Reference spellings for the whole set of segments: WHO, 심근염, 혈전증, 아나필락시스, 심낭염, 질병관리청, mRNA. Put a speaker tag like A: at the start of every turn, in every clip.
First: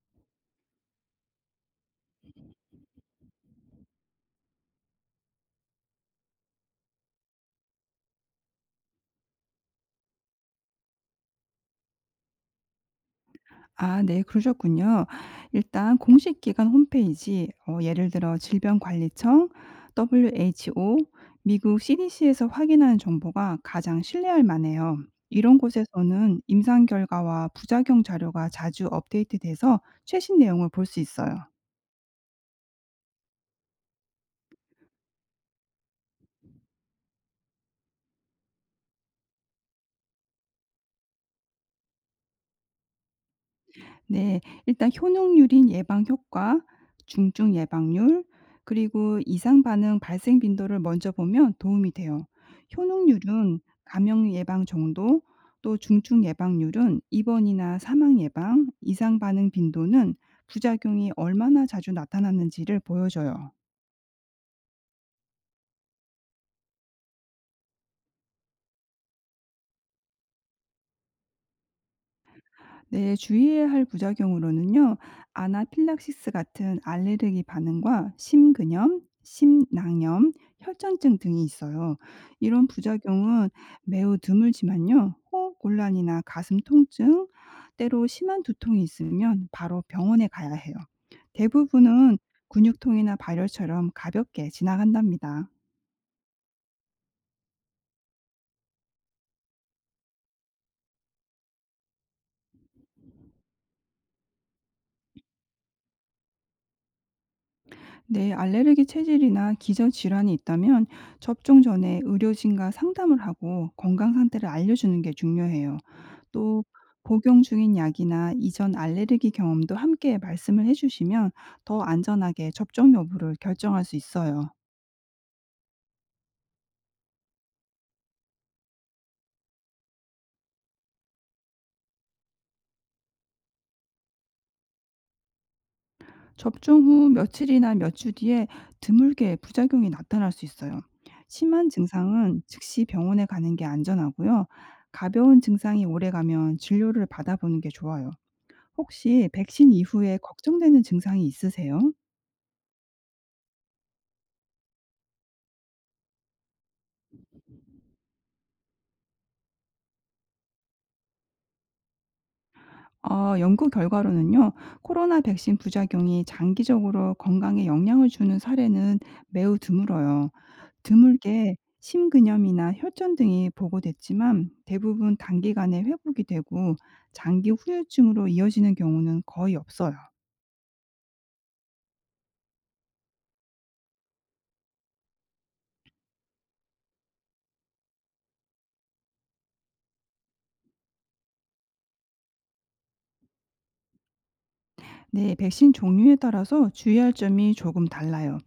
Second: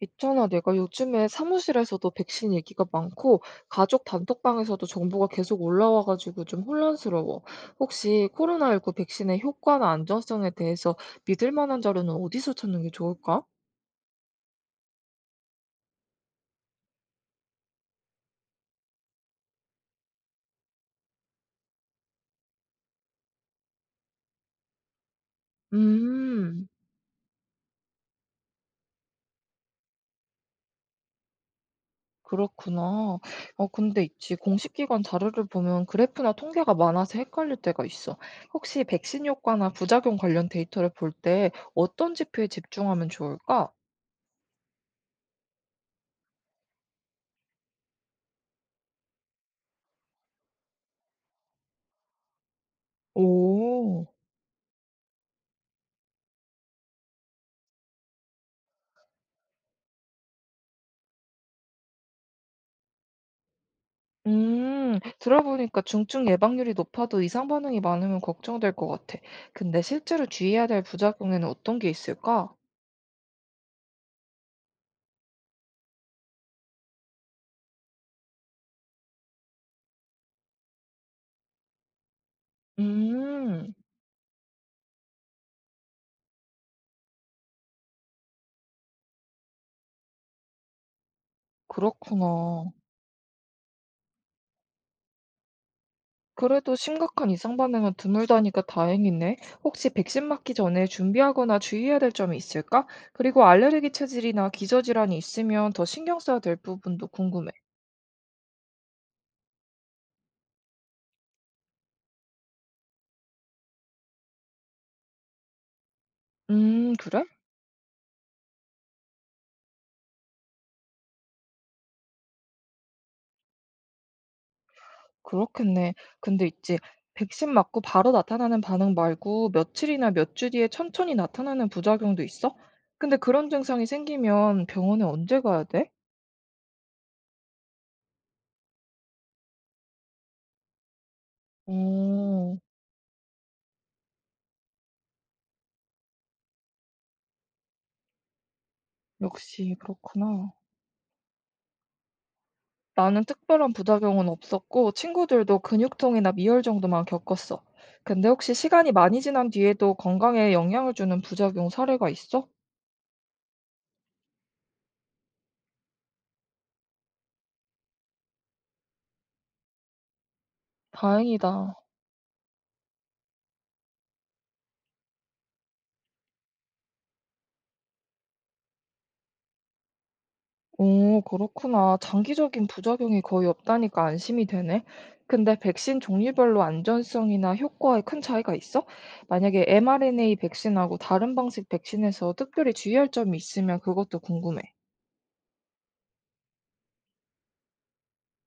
A: 있잖아, 내가 요즘에 사무실에서도 백신 얘기가 많고, 가족 단톡방에서도 정보가 계속 올라와가지고 좀 혼란스러워. 혹시 코로나19 백신의 효과나 안전성에 대해서 믿을 만한 자료는 어디서 찾는 게 좋을까?
B: 아 네 그러셨군요. 일단 공식 기관 홈페이지 예를 들어 질병관리청, WHO, 미국 CDC에서 확인하는 정보가 가장 신뢰할 만해요. 이런 곳에서는
A: 음,
B: 임상 결과와 부작용 자료가 자주 업데이트돼서 최신 내용을 볼 수 있어요.
A: 그렇구나. 어, 근데 있지. 공식 기관 자료를 보면 그래프나 통계가 많아서 헷갈릴 때가 있어. 혹시 백신 효과나 부작용 관련 데이터를 볼 때 어떤 지표에 집중하면 좋을까?
B: 네. 일단 효능률인 예방 효과, 중증 예방률, 그리고 이상 반응 발생 빈도를 먼저 보면 도움이 돼요. 효능률은
A: 오.
B: 감염 예방 정도, 또 중증 예방률은 입원이나 사망 예방, 이상 반응 빈도는 부작용이 얼마나 자주 나타났는지를 보여줘요.
A: 들어보니까 중증 예방률이 높아도 이상 반응이 많으면 걱정될 것 같아. 근데 실제로 주의해야 될 부작용에는 어떤 게 있을까?
B: 네, 주의해야 할 부작용으로는요. 아나필락시스 같은 알레르기 반응과 심근염, 심낭염, 혈전증 등이 있어요. 이런 부작용은
A: 음,
B: 매우 드물지만요. 호흡 곤란이나 가슴 통증, 때로 심한 두통이 있으면 바로 병원에 가야 해요. 대부분은
A: 그렇구나.
B: 근육통이나 발열처럼 가볍게 지나간답니다.
A: 그래도 심각한 이상 반응은 드물다니까 다행이네. 혹시 백신 맞기 전에 준비하거나 주의해야 될 점이 있을까? 그리고 알레르기 체질이나 기저질환이 있으면 더 신경 써야 될 부분도 궁금해.
B: 네, 알레르기 체질이나 기저 질환이 있다면 접종 전에 의료진과 상담을 하고 건강 상태를 알려주는 게 중요해요. 또
A: 그래?
B: 복용 중인 약이나 이전 알레르기 경험도 함께 말씀을 해주시면 더 안전하게 접종 여부를 결정할 수 있어요.
A: 그렇겠네. 근데 있지. 백신 맞고 바로 나타나는 반응 말고 며칠이나 몇 주 뒤에 천천히 나타나는 부작용도 있어? 근데 그런 증상이 생기면 병원에 언제 가야 돼?
B: 접종 후 며칠이나 몇 주 뒤에 드물게 부작용이 나타날 수 있어요. 심한 증상은
A: 오,
B: 즉시 병원에 가는 게 안전하고요. 가벼운 증상이 오래가면 진료를 받아보는 게 좋아요. 혹시 백신
A: 역시
B: 이후에
A: 그렇구나.
B: 걱정되는 증상이 있으세요?
A: 나는 특별한 부작용은 없었고 친구들도 근육통이나 미열 정도만 겪었어. 근데 혹시 시간이 많이 지난 뒤에도 건강에 영향을 주는 부작용 사례가 있어?
B: 연구 결과로는요. 코로나 백신 부작용이 장기적으로 건강에 영향을 주는 사례는 매우 드물어요. 드물게
A: 다행이다.
B: 심근염이나 혈전 등이 보고됐지만 대부분 단기간에 회복이 되고 장기 후유증으로 이어지는 경우는 거의 없어요.
A: 오, 그렇구나. 장기적인 부작용이 거의 없다니까 안심이 되네. 근데 백신 종류별로 안전성이나 효과에 큰 차이가 있어? 만약에 mRNA 백신하고 다른 방식 백신에서 특별히 주의할 점이 있으면 그것도 궁금해.
B: 네, 백신 종류에 따라서 주의할 점이 조금 달라요.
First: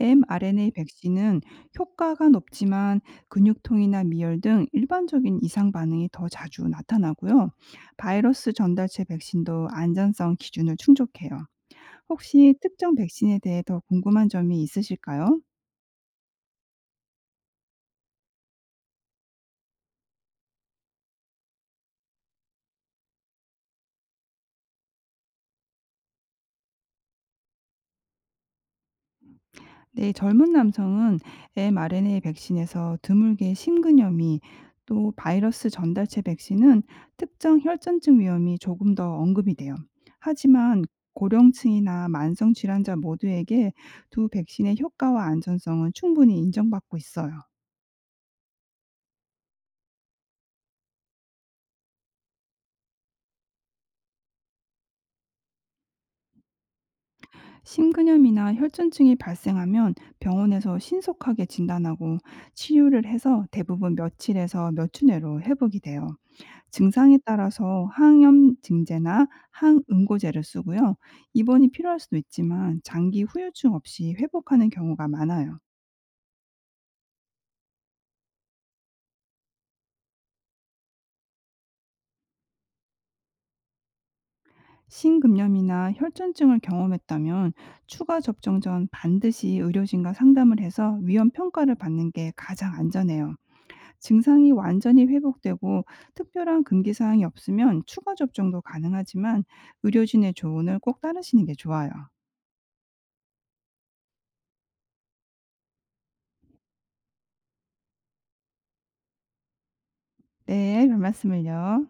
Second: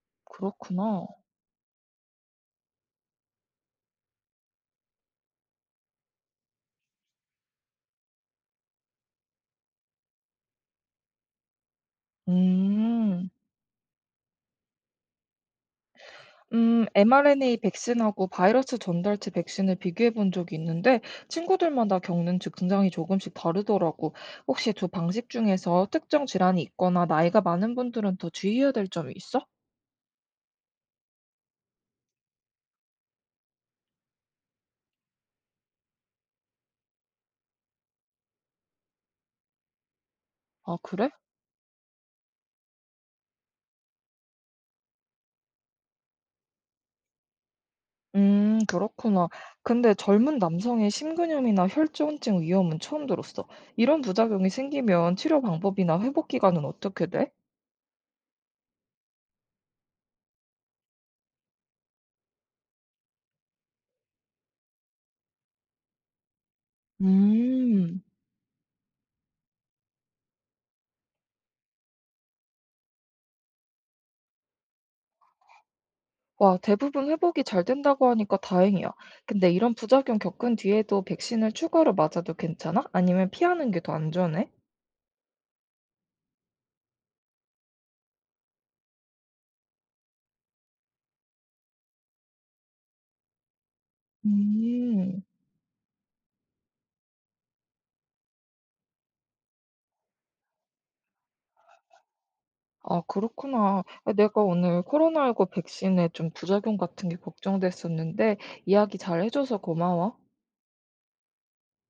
B: mRNA
A: 그렇구나.
B: 백신은 효과가 높지만 근육통이나 미열 등 일반적인 이상 반응이 더 자주 나타나고요. 바이러스 전달체 백신도 안전성 기준을 충족해요. 혹시 특정
A: 음,
B: 백신에 대해 더 궁금한 점이 있으실까요?
A: 음, mRNA 백신하고 바이러스 전달체 백신을 비교해 본 적이 있는데 친구들마다 겪는 증상이 조금씩 다르더라고. 혹시 두 방식 중에서 특정 질환이 있거나 나이가 많은 분들은 더 주의해야 될 점이 있어?
B: 네, 젊은 남성은 mRNA 백신에서 드물게 심근염이 또 바이러스 전달체 백신은 특정 혈전증 위험이 조금 더 언급이 돼요.
A: 아
B: 하지만
A: 그래?
B: 고령층이나 만성 질환자 모두에게 두 백신의 효과와 안전성은 충분히 인정받고 있어요.
A: 그렇구나. 근데 젊은 남성의 심근염이나 혈전증 위험은 처음 들었어. 이런 부작용이 생기면 치료 방법이나 회복 기간은 어떻게 돼?
B: 심근염이나 혈전증이 발생하면 병원에서 신속하게 진단하고 치유를 해서 대부분 며칠에서 몇 주 내로 회복이 돼요. 증상에 따라서
A: 음.
B: 항염증제나 항응고제를 쓰고요. 입원이 필요할 수도 있지만 장기 후유증 없이 회복하는 경우가 많아요.
A: 와, 대부분 회복이 잘 된다고 하니까 다행이야. 근데 이런 부작용 겪은 뒤에도 백신을 추가로 맞아도 괜찮아? 아니면 피하는 게 더 안전해?
B: 심근염이나 혈전증을 경험했다면 추가 접종 전 반드시 의료진과 상담을 해서 위험 평가를 받는 게 가장 안전해요. 증상이 완전히
A: 음.
B: 회복되고 특별한 금기 사항이 없으면 추가 접종도 가능하지만 의료진의 조언을 꼭 따르시는 게 좋아요.
A: 아, 그렇구나. 아, 내가 오늘 코로나19 백신에 좀 부작용 같은 게 걱정됐었는데 이야기 잘 해줘서 고마워.
B: 네, 별 말씀을요.